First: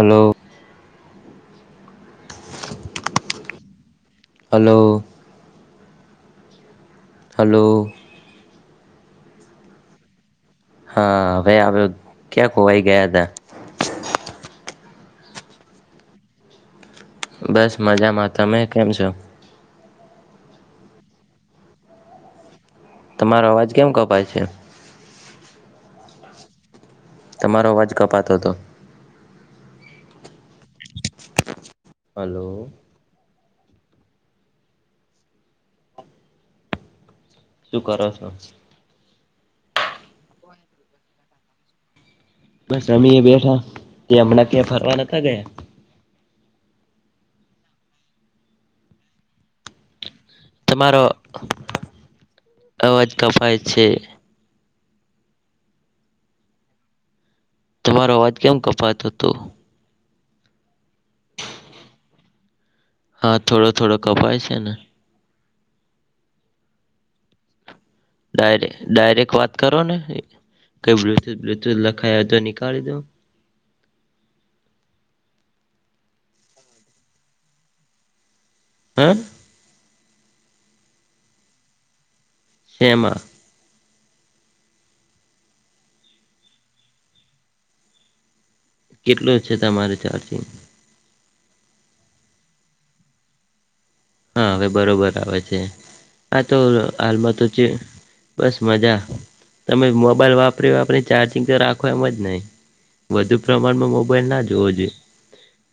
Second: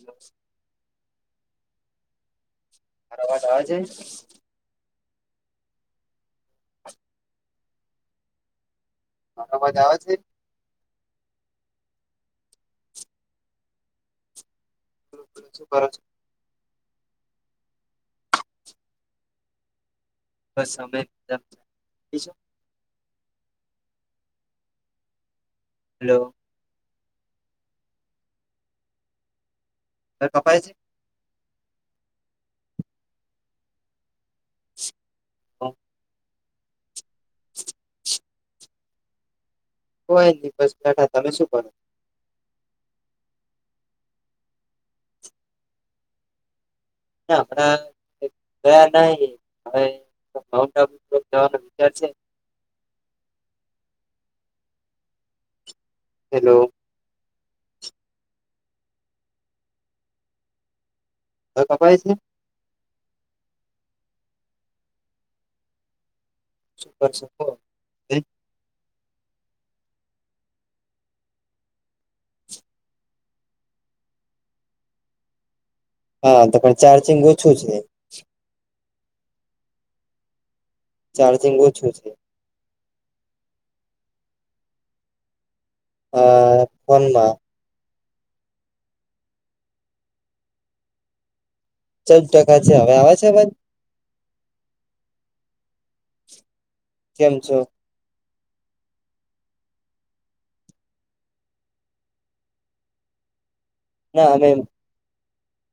મારો અવાજ આવે છે? હલો. હલો. અવાજ આવે છે. હા હવે આવ્યો ક્યાં ખોવાઈ ગયા હતા? શું કરો છો? બસ મજામાં તમે કેમ છો? બસ અમે મજામાં [inaudible] તમારો અવાજ કેમ કપાય છે? હલો. તમારો અવાજ કપાતો હતો. હવે કપાય છે? હલો. [unintelligible] શું કરો છો? કોઈ નઈ બસ બેઠા તમે શું કરો? બસ અમી એ બેઠા તે હમણાં ક્યાં ફરવા નતા ગયા? ના હમણાં ગયા નહીં હવે માઉન્ટ આબુ તમારો તરફ જવાનો વિચાર છે અવાજ કપાય છે. હેલો. તમારો અવાજ કેમ કપાતો હતો? હવે કપાય છે? હા થોડો થોડો કપાય છે ને. [inaudible] ડાયરે ડાયરેક્ટ વાત કરો ને કઈ બ્લુટૂથ બ્લુટૂથ લખાય હોય તો નીકાળી દો. હા તો પણ ચાર્જિંગ ઓછું છે. હા ચાર્જિંગ ઓછું છે. હેમા? આ ફોનમાં. કેટલું છે તમારે ચાર્જિંગ? ચૌદ ટકા છે હવે આવે છે અવાજ? હા હવે બરોબર આવે છે આ તો કેમ આલમાં તો છો જે બસ મજા તમે મોબાઈલ વાપરી વાપરી ચાર્જિંગ તો રાખો એમ જ નહી. વધુ પ્રમાણમાં મોબાઈલ ના જોવો જોઈએ.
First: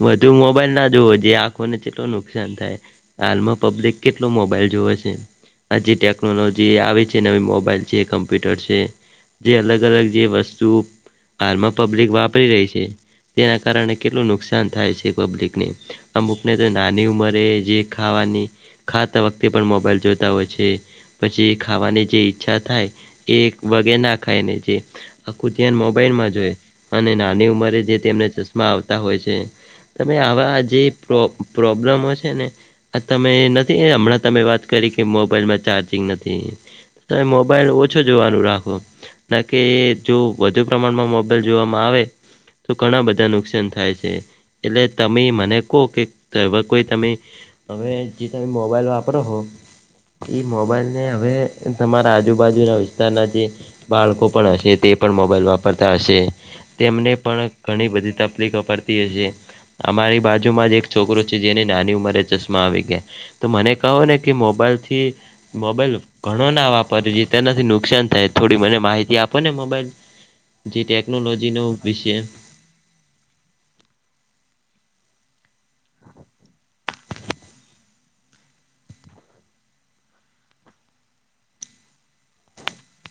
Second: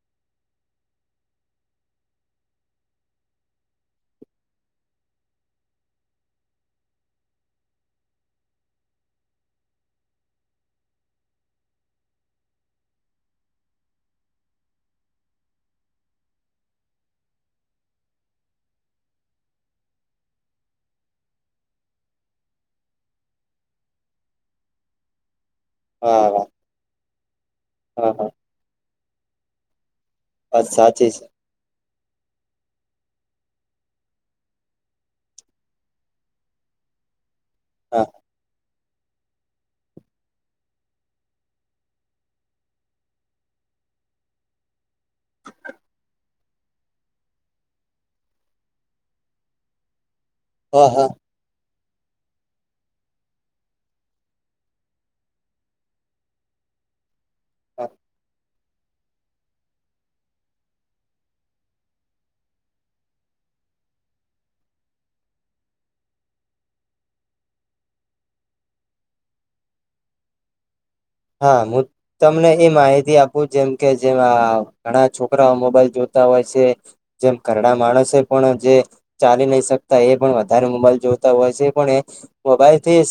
વધુ મોબાઈલ ના જોવો જોઈ આંખોને ચેટલું નુકસાન થાય. હાલમાં પબ્લિક કેટલો મોબાઈલ જોવે છે. આ જે ટેકનોલોજી આવી છે, નવી મોબાઈલ છે, કમ્પ્યુટર છે. જે અલગ અલગ જે વસ્તુ હાલમાં પબ્લિક વાપરી રહી છે. તેના કારણે કેટલું નુકસાન થાય છે પબ્લિકને અમુકને તો નાની ઉંમરે જે ખાવાની ખાતા વખતે પણ મોબાઈલ જોતા હોય છે. પછી ખાવાની જે ઈચ્છા થાય એ વગે ના ખાય ને જે આખું ધ્યાન હા મોબાઈલમાં હા જોય અને નાની ઉંમરે જે હા તેમને હા ચશ્મા આવતા હોય છે. તમે આવા વાત જે સાચી પ્રો છે પ્રોબ્લમો છે ને આ તમે નથી એ હમણાં તમે વાત કરી કે મોબાઈલમાં ચાર્જિંગ નથી તમે મો મોબાઈલ ઓછો હા જોવાનું રાખો ના કે જો વધુ પ્રમાણમાં મોબાઈલ જોવામાં આવે. તો ઘણા બધા નુકસાન થાય છે એટલે તમે મને કહો કે કોઈ તમે. હવે જે તમે મોબાઈલ વાપરો હો એ હા મોબાઈલને હા હવે. તમારા આજુબાજુ ના વિસ્તારના જે. બાળકો પણ હશે તે પણ મોબાઈલ વાપરતા હશે. તેમને પણ ઘણી બધી તકલીફ અપડતી અમારી બાજુમાં જ એક છોકરો છે જેને નાની ઉંમરે ચશમા મા આવી ગયા તો મને કહો ને કે મોબાઈલ થી મોબાઈલ ઘણો ના વાપરેવો તેનાથી નુકસાન થાય થોડી મને માહિતી આપો ને મોબાઈલ [inaudible] જે ટેક્નોલોજી હા હું તમને એ માહિતી આપું જેમ કે જેમ ઘણા છોકરા મોબાઈલ જોતા હોય છે જેમ ઘરડા માણસે પણ જે ચાલી નહી શકતા એ પણ વધારે મોબાઈલ જોતા હોય છે પણ એ મોબાઈલ થી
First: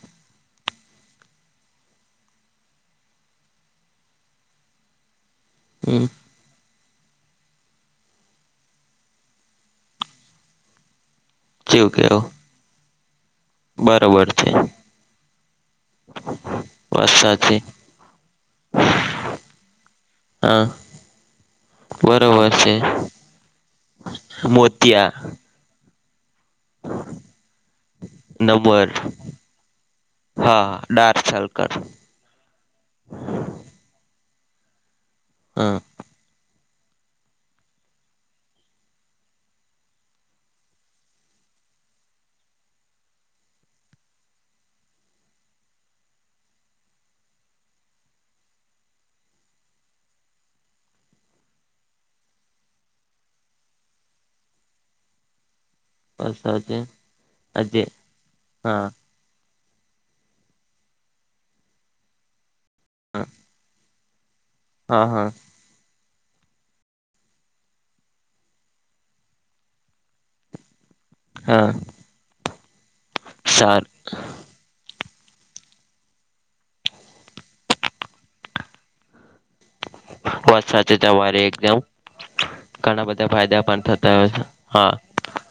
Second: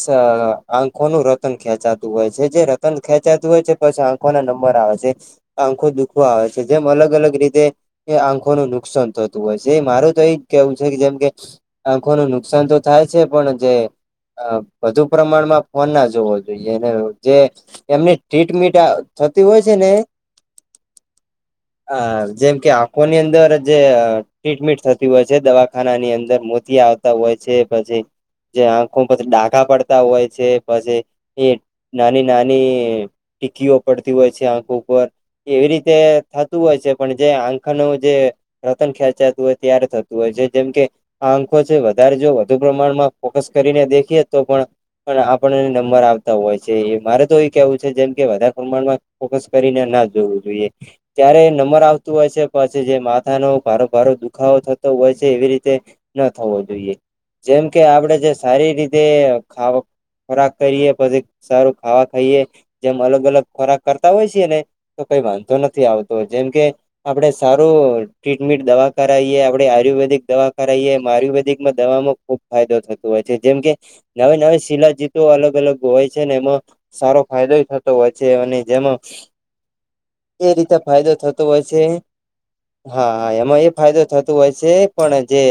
આંખોનું રતન ખેંચાતું હોય છે જે ર પણ ખેંચાતું હોય છે પછી આંખો ના નંબર આવે છે આંખો હમ દુખો આવે છે જેમ અલગ અલગ રીતે એ આંખો ન નુકસાન થતું હોય છે એ મારું તો એજ કેવું છે કે જેમ કે જેવું આંખો ન કેવો નુકસાન તો થાય છે પણ જે બરોબર છે વધુ પ્રમાણમાં ફોન ના જોવો જોઈએ અને વાત જે સાચી એમને ટીટ મીટ થતી હોય છે ને હા અ બરોબર જેમ કે છે આંખોની અંદર જે ટ્રીટમેન્ટ થતી હોય મોતિયા છે દવા દવાખાના ની અંદર મોતીયા આવતા હોય છે પછી જે નંબર આંખો પછી ડાગા પડતા હોય છે હા પછી ડાર્ક એ સર્કલ નાની નાની ટીકીઓ પડતી હોય છે આંખો ઉપર એવી હા રીતે હોય છે પણ જે આંખાનું જે રતન ખેચાતું હોય છે ત્યારે થતું હોય છે જેમ કે આ અંકો છે વધારે જો વધુ પ્રમાણમાં ફોકસ કરીને દેખીએ તો પણ પણ આપણને નંબર આવતા હોય છે મારે તો એ કેવું છે જેમ કે વધારે પ્રમાણમાં ફોકસ કરીને ના જોવું જોઈએ ત્યારે નમર આવતું હોય છે પછી જે માથાનો ભારો ભારો દુખાવો થતો હોય છે એવી રીતે ન થવો વરસાદે જોઈએ જેમ કે આજે આપણેે જે સારી હા રીતે ખ ખોરાક કરીએ પછી સારું ખાવા ખાઈએ જેમ અલગ હા અલગ ખોરાક કરતા હોય છે ને તો હા કઈ હા વાંધો નથી આવતો તો જેમકે આપડણે સારું ટ્રીટમેટ દવા કરાવીએ આપડે આયુર્વેદિક દવા એમાં હા આયુર્વેદિકમાં દવામાં ખુબ ફાયદો થતો હોય છે જેમ કે સારું નવી નવી શિલા જીત અલગ અલગ હોય છે ને એમાં સારો ફાયદો થતો હોય છે અને જેમાં એ રીતે વરસાદે ફાયદો તમારે થતો હોય એકદમ છે ઘણા હા બધા હા એમાં ફાયદા એ પણ ફાયદો થતા થતો હોય છે હા પણ જે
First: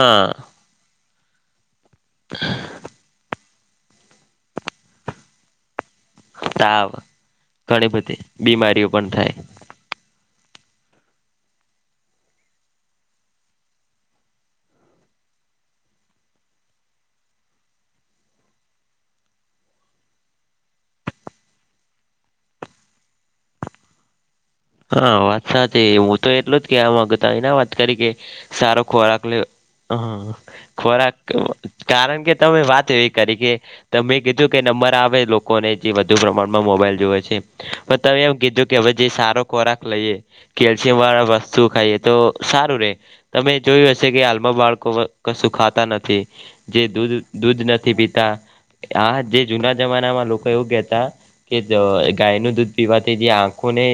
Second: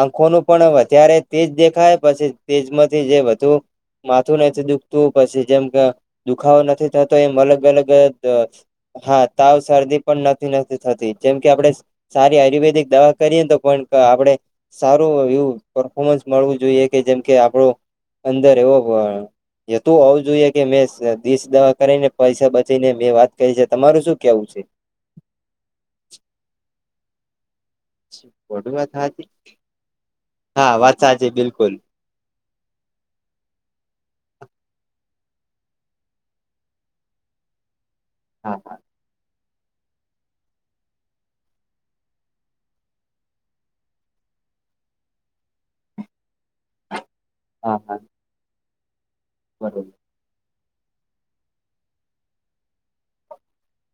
આંખો નું પણ વધારે તેજ દેખાય પછી તેજમાંથી જે બધુ માથું નથી દુખતું પછી જેમ કે દુખાવો તાવ નથી થતો એમ અલગ અલગ ઘણી બધી બીમારીઓ પણ હા થાય તાવ શરદી પણ નથી નથી થતી જેમ કે આપડણે સારી આયુર્વેદિક દવા કરીએ તો પણ આપણે સારું એવું પરફોર્મન્સ મળવું જોઈએ કે જેમ કે આપણો અંદર એવો એ તો હોવું જોઈએ કે મેં દીશ દવા કરીને પૈસા બચીને મેં વાત કરી છે તમારું શું કેવું છે હા વાત સાચી હું તો એટલું જ કેવા માંગતો વાત કે બધું સારો વાત સાચી ખોરાક લે હ હા વાત ખોરાક સાચી બિલકુલ કારણ કે તમે વાત એવી કરી કે તમેં કીધું કે નંબર આવે લોકોને જે વધુ પ્રમાણમાં મોબાઈલ જોવે છે. પણ તમે એમ હા કીધું કે હા હવે જે સારો ખોરાક લઈએ કેલ્શિયમ વાળા વસ્તુ ખાઈએ તો સારું રે. તમે જોયું હશે કે હાલમાં બાળકો કશું ખાતા નથી જે દૂધ દૂધ હા નથી હા પીતા આ જે જુના બરોબર જમાનામાં લોકો એવું કેતા કે ગાય નું દૂધ પીવાથી જે આંખો ને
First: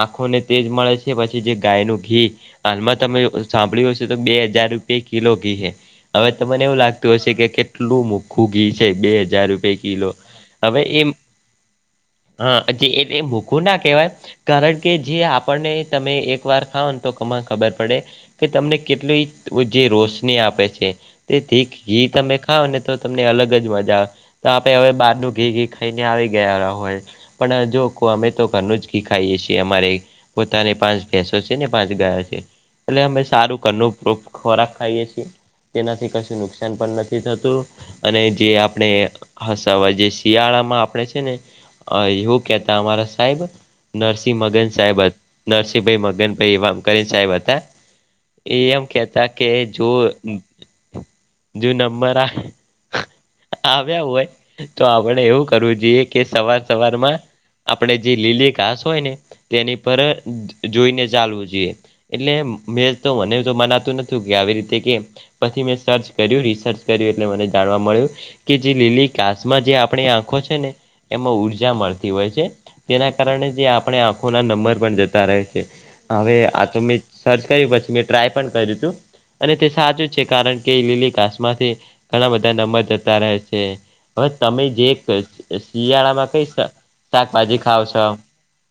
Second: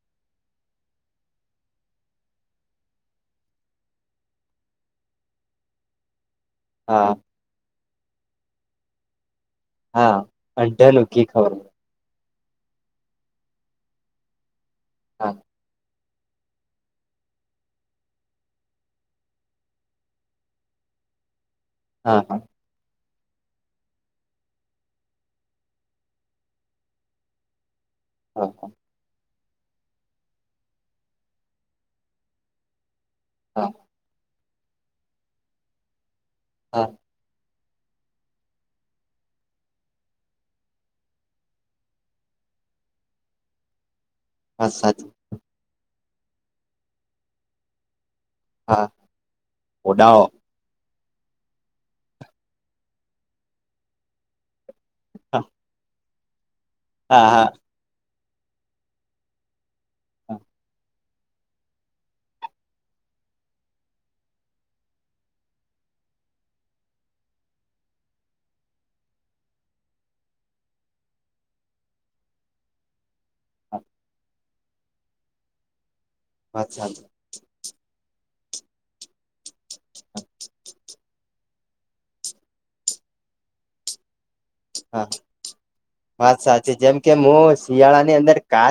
આંખોને તેજ મળે છે પછી જે ગાયનું ઘી હાલમાં તમે સાંભળ્યું હશે તો બે હજાર રૂપિયા કિલો ઘી છે. હવે તમને એવું હા લાગતું હશે કે કેટલું મોખું ઘી છે બે હજાર રૂપિયા કિલો હા તમે અંઢાનું એમ ઘી ખવડાવે હા એટલે મોંઘુ ના કહેવાય કારણ કે જે હા આપણને તમે એક વાર ખાવ ને તો [unintelligible] ખબર પડે કે તમને કેટલી જે રોશની આપે છે તે ઘી હા તમે હા ખાવને તો તમને અલગ જ મજા આવે તો આપડે હવે બહારનું ઘી ઘી ખાઈને આવી ગયા હોય પણ જો કો અમે તો હા ઘરનું જ ઘી ખાઈએ છીએ અમારે પોતાને પાંચ ભેંસો છે ને પાંચ ગાયો છે. એટલે અમે સારું હા ઘરનું ખોરાક ખાઈએ છીએ તેનાથી કશું નુકસાન હા પણ નથી થતું અને જે આપણે હસાવા જે શિયાળામાં આપણે છે ને અ એહું કેતા અમારા સાહેબ નરસિંહ મગન હા સાહેબ સાચું નરસિંહભાઈ મગનભાઈ એવા કરીને સાહેબ હતા. એ એમ હા કેતા કે જો ઓડાઓ જો નંબર આ આવ્યા હોય તો આપણે હા એવું કરવું જોઈએ કે સવાર સવારમાં હા હા આપણે જે લીલી ઘાસ હોય ને તેની પર જોઈને ચાલવું જોઈએ. એટલે મેં તો મને તો મનાતું નતું કે આવી રીતે કેમ પછી મેં સર્ચ કર્યું રિસર્ચ કર્યું એટલે મને જાણવા મળ્યું કે જે લીલી ઘાસમાં જે આપણી આંખો છે ને એમાં ઊર્જા મળતી હોય છે. તેના કારણે જે હા આપણે આંખો ના નંબર પણ જતા રહે છે હવે આ વાત તો મે સાચી સર્ચ કર્યું પછી મેં ટ્રાય પણ કર્યું હતું અને તે સાચું છે કારણ કે લીલી ઘાસમાંથી ઘણા બધા નબર જતા રહે છે. હવે તમે જે હા શિયાળામાં વાત કઈ શાકભાજી ખાવ છો કા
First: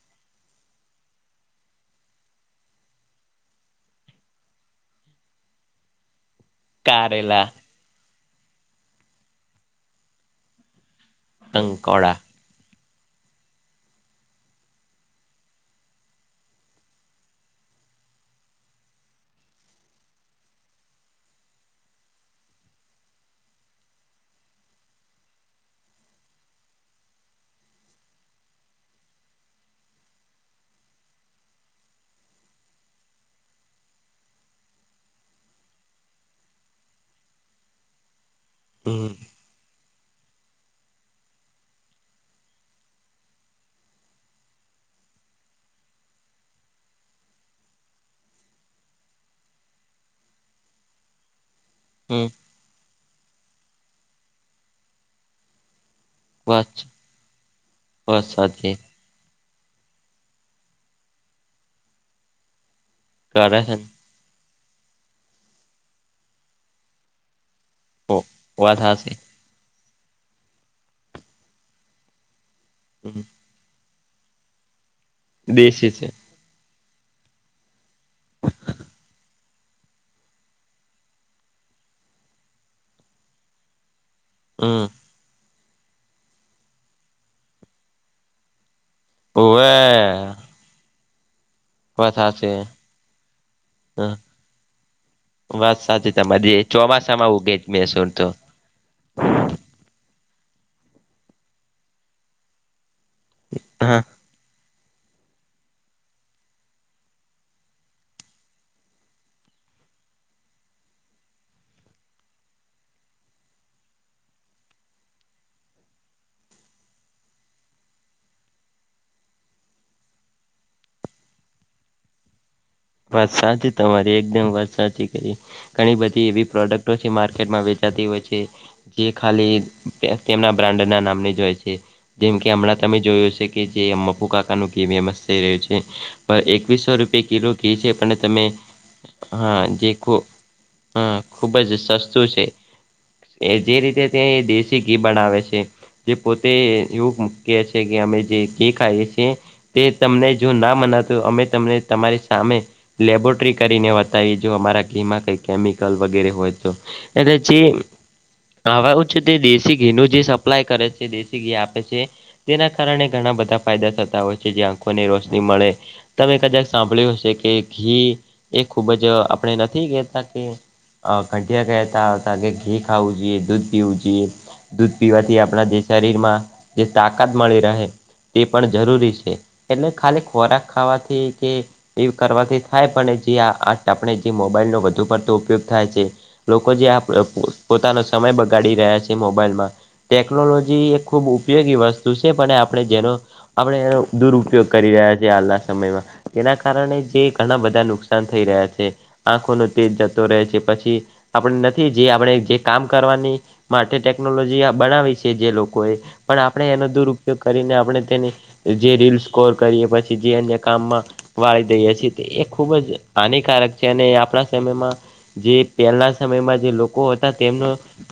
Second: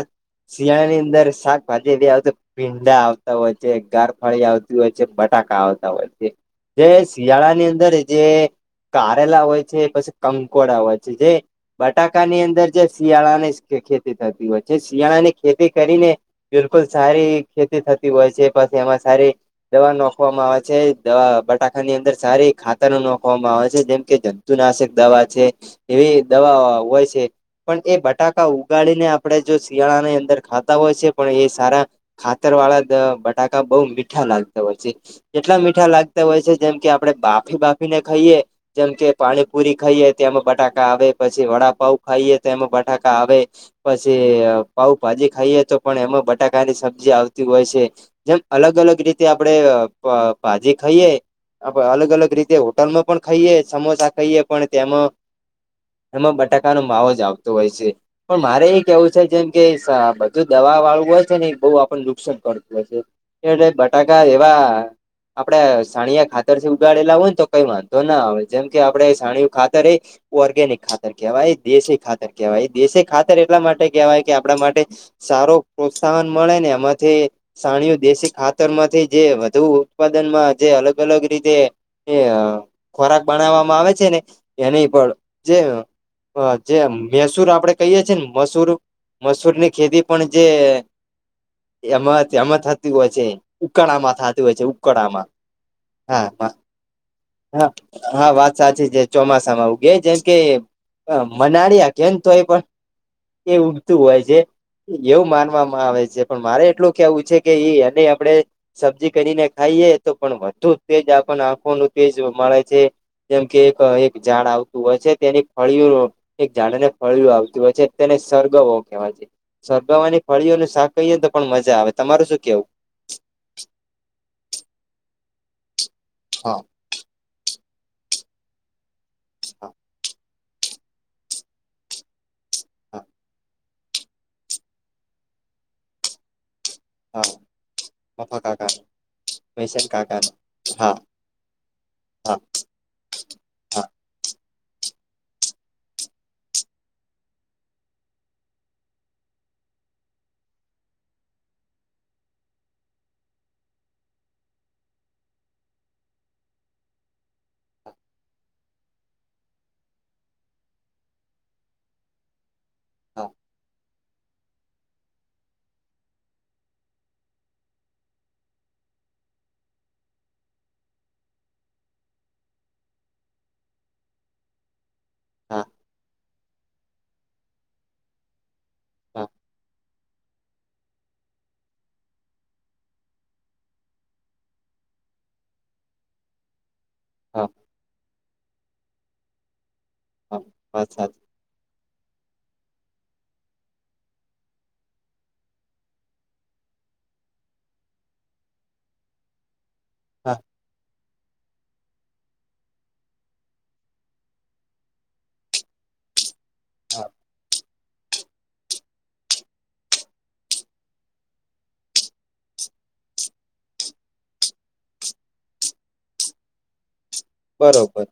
શિયાળા ની અંદર શાકભાજી એવી આવેતો ભીંડા આવતા હોય છે ગારફળી આવતી હોય છે બટાકા આવતા હોય છે જે કારેલા શિયાળા ની અંદર જે કારેલા હોય છે પછી કંકોળા હોય છે જે કંકોડા બટાકા ની અંદર જે શિયાળા ની ખેતી થતી હોય છે શિયાળા ની ખેતી કરીને બિલકુલ સારી ખેતી થતી હોય છે પછી એમાં સારી દવા નોખવામાં આવે છે દવા બટાકા ની અંદર સારી ખાતર ન નોખવામાં આવે છે જેમ કે જં તુનાશક દવા છે એવી દવા હોય છે પણ એ બટાકા ઉગાડીને આપણે જો શિયાળા ની અંદર ખાતા હોય છે પણ એ સારા ખાતર વાળા બટાકા બોઉ મીઠા લાગતા હોય છે એટલા મીઠા લાગતા હોય છે જેમ કે આપણે બાફી બાફીને ખઈએ જેમ કે હમ પાણીપુરી ખઈએ તેમાં બટાકા આવે પછી વડાપઉ ખાઈએ તોમાં બટાકા આવે પછી પાઉ ભાજી ખાઈએ તો પણ એમાં બટાકાની સબ્જી આવતી હોય છે. જેમ અલગ અલગ રીતે આપડે ભાજી ખઈએ આપ અલગ હમ અલગ રીતે હોટલમાં પણ ખઈએે સમોસા ખઈએ પણ તેમાં એમાં બસ બટાકાનો માવો જ આવતો હોય છે બસ પણ મારે સાચી એજ કેવું છે જેમ કે બધું દવા વાળું હોય છે ને એ બો આપણને નુકસાન કરતું હોય છે. કરે એ છે બટાકા એવા આપડે સાણિયા ખાતરથી ઉગાડેલા હોય ને તો કઈ વાં ધો ના ને આવે જેમ કે વાત આપડે હાચી સાણીયું ખાતર એ ઓર્ગેનિક ખાતર કેવા દેશી ખાત તર કેવાય દેશી ખાતર એટલા માટે કહેવાય કે આપડા માટે સારો દેશી છે પ્રોત્સાહન મળે ન એમાંથી સાણીયુ દેશી ખાતર માંથી જે વધુ ઉત્પાદનમાં જે અલગ અલગ રીતે એ ખોરાક બનાવામાં આવે છે ને હમ એની પણ જે જે મૈસૂર આપડે કહીય છીએ ને મસૂર મસૂર ની હોવે ખેતી પણ જે વાત એમાં એમ હાચી થતી હોય છે ઉકાળામાં થાતી હોય છે ઉકડામાં વાત સાચી તમારિ ચોમાસામાં ઉગે મેસૂર તો સાચે છે ચોમાસામાં ઉગે જેમ કે મનાળિયા કે તો એ પણ એ ઉગતું હા હોય છે. એવું માનવામાં આવે છે પણ મારે એટલું કેવું છે કે એ એને આપડે સબ્જી કરીને ખાઈએ તો પણ વધુ તેજ આપને આંખો નું તેજ મળે છે. જેમ કે એક એક ઝાડ આવતું હોય છે તેની ફળિયો એક ઝાડ ને ફળીયું આવતી હોય છે તેને સરગવો કહેવાય છે. શરગવાની ફળીઓનું શાક ખઇએ ને તો પણ મજા આવે તમારું શું કેવું? વાત સાચ તમાંરી એકદમ વાત સાચી કરી ઘણી બધી એવી હા પ્રોડક્ ક્ટો માર્કેટમાં વેચાતી હોય છે. જે ખાલી હા તેમના બ્રાન્ડના નામની જ હોય છે. જેમ કે હમણાં તમે હા જોયો છે કે જે મકુ કાકાનું [unintelligible] ફેમસ થઈ રહ્યું છે. પણ એકવીસો રૂપિયાે હા કિલો ઘી છે પણ મફા તમે કાકા હા વૈશન જે ખુ કાકા હા હ ખુબ જ સસ્તું હા છે. એ જે હા રીતે ત્યાં એ દેશી ઘી બનાવે છે જે પોતે એવું મૂ કે છે કે અમે જે ઘી ખાઈએ છીએ તે તમને જો ના મનાતું અમે તમને તમારી સામે લેબોરેટરી કરીને વાતાઈ જો અમારા ઘીમાં કઈ કેમિકલ વગેરે હોય તો એટલે ચી હવે હું છે તે દેશી ઘી નું જે સપ્લાય કરે છે દેશી ઘી આપે છે તેના કારણે હા ઘણા બધા ફાયદા થતા હોય છે જે આંખોને રોશની મળે તમે કદાચ સાંભળ્યું કે ઘી એ ખુબ જ આપણે નથી કહેતા કે અ ઘંટિયા કહેતા હતા કેે ઘી ખાઉ જોઈ એ દૂધ પીવ જોઈએ દૂધ પીવાથી હા હા આપડા જે શરીરમાં જે તાકાત મળી રહે તે પણ જરૂરી છે એટલે ખાલી ખોરાક ખાવાથી કે એ કરવાથી થાય પણ જે આ આર્ટ આપણે જે મોબાઈલનો વધુ પડતો ઉપયોગ થાય છે લોકો જે આપ હા [unintelligible] પોતાનો સમય બગાડી રહ્યા છે મોબાઈલમાં ટેકનોલોજી હા એક ખુબ ઉપયોગી વસ્ તું છે પણ આપડે જેનો આપણે એનો દુરપયોગ કરી રહ્યા છીએ હાલના સમયમાં તેના કારણે જે ઘણા બધા નુકસાન થઈ રહ્યા છે આંખોનો તેજ જતો હા રહે છે પછી આપણે નથી જે આપડે જે કામ કરવાની માટે ટેકનોલોજી બનાવી છે જે લોકોએ પણ આપણે એનો હા દુરપયોગ કરીને આપણે તેની જે રીલ સ્કોર કરીએ પછી જે અન્ય કામમાં વાળી દઈએ છીએ એ ખુબ જ હાનિકારક છે અને આપણા સમયમાં જે પહેલા સમયમાં જે લોક કો હતા તેમનું બરોબર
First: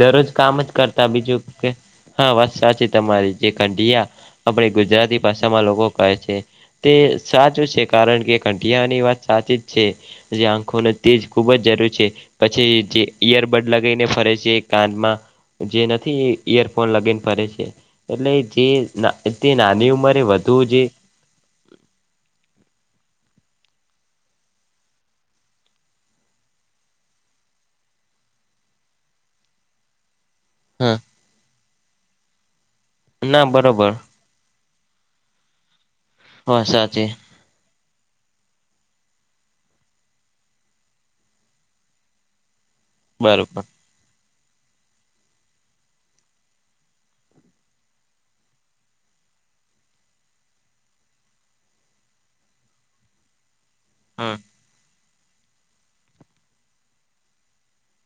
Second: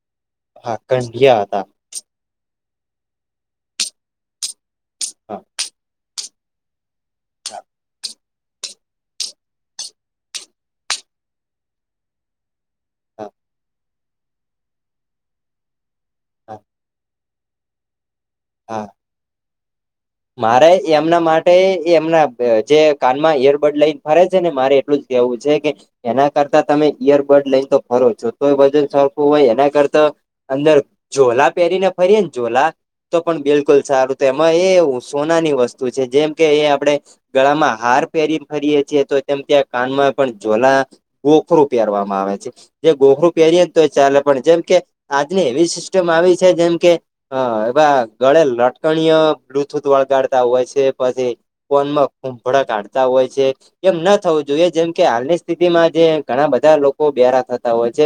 દરરોજ કામ જ હા કરતા બીજું કંઢિયા હતા કે હા વાત સાચી તમારી જે ખડિયા આપણે ગુજરાતી હા ભાષામાં લોકો કહે છે. તે સાચું છે કારણ કે કઢીયાની વાત સાચી જ છે જે આંખોને તેજ ખુબ જ જરૂરી છે પછી જે હા ઈયરબડ લગાઈ ને ફરે છે કાનમાં જે નથી હા ઈયરફોન લગઈન ફરે છે એટલે જે હા ના નાની ઉંમર મારે એમના માટ તે એમના જે કાનમાં એરબડ લઈને ફરે છે ને મારે એટલું જ કેવું છે કે એના કરતા તમે ઈયરબડ લઈને તો ફરો જોતોય વજન સરખુ હોય એના કરતા અંદર હા ઝોલા પહેરીને ફરીએ ને ઝોલા તો પણ ના બિલકુલ બરોબર સારું તો એમાં એવું સોનાની વસ્તુ છે જેમ કે હા એ આપડે સાચી ગળામાં હાર પહેરી ફરીએ છેએ તો તેમ ત્યાં કાનમાં પણ ઝોલા ગોખરું પહેરવામાં આવે છે જે ગોખરું બરોબર પહેરીએ તો ચાલે પણ જેમ કે આજની એવી સિસ્ટમ આવી છે જેમ કે હા એવે ગળે લટકણીય છૂત વળગાડતા હોય છે પછી ફોનમાં કૂભળ કાઢતા હોય છે. એમ ન હમ થવું જોઈએ જેમ કે હાલની સ્થિતિમાં જે ઘણા બધા લોકો બેરા થતા હોય છે.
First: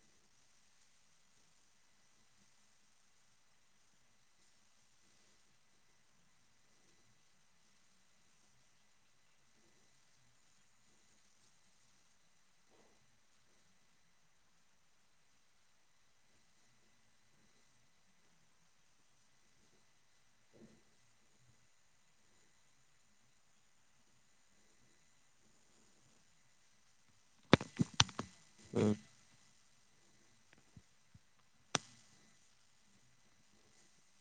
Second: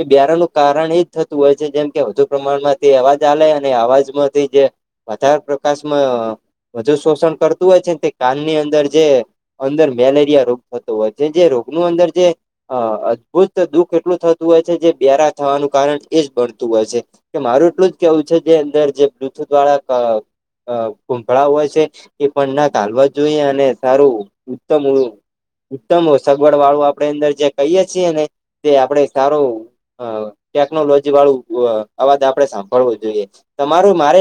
એ બ્યારાનું કારણ એજ થતું હોય છે જેમ કે વધુ પ્રમાણમાંથી અવાજ આવેલે અને અવાજમાંથી જે વધારે પ્રકાશમાં વધુ શોષણ કરતું હોય છે તે કાનની અંદર જે અંદર મેલેરિયા રોગ થતો હોય છે જે રોગનું અંદર જે હા અદભુત દુઃખ એટલું થતું હોય છે જે બ્યારા થવાનું કારણ એજ ભણતું હોય છે. કે મારું એટલું જ કેવું છે જે અંદર જે બ્લુથુથ વાળા અ કૂભળા હોય છે એ પણ ના ગાલવા જોઈએ અને સારું ઉત્તમ ઉત્તમ હો સગવડ વાળું આપે અંદર જે કહીએ છીએ ને તે હમ આપડે સારો અ ટેકનોલોજી વાળું અ અવાજ આપડે સાંભળવો જોઈએ તમારું મારે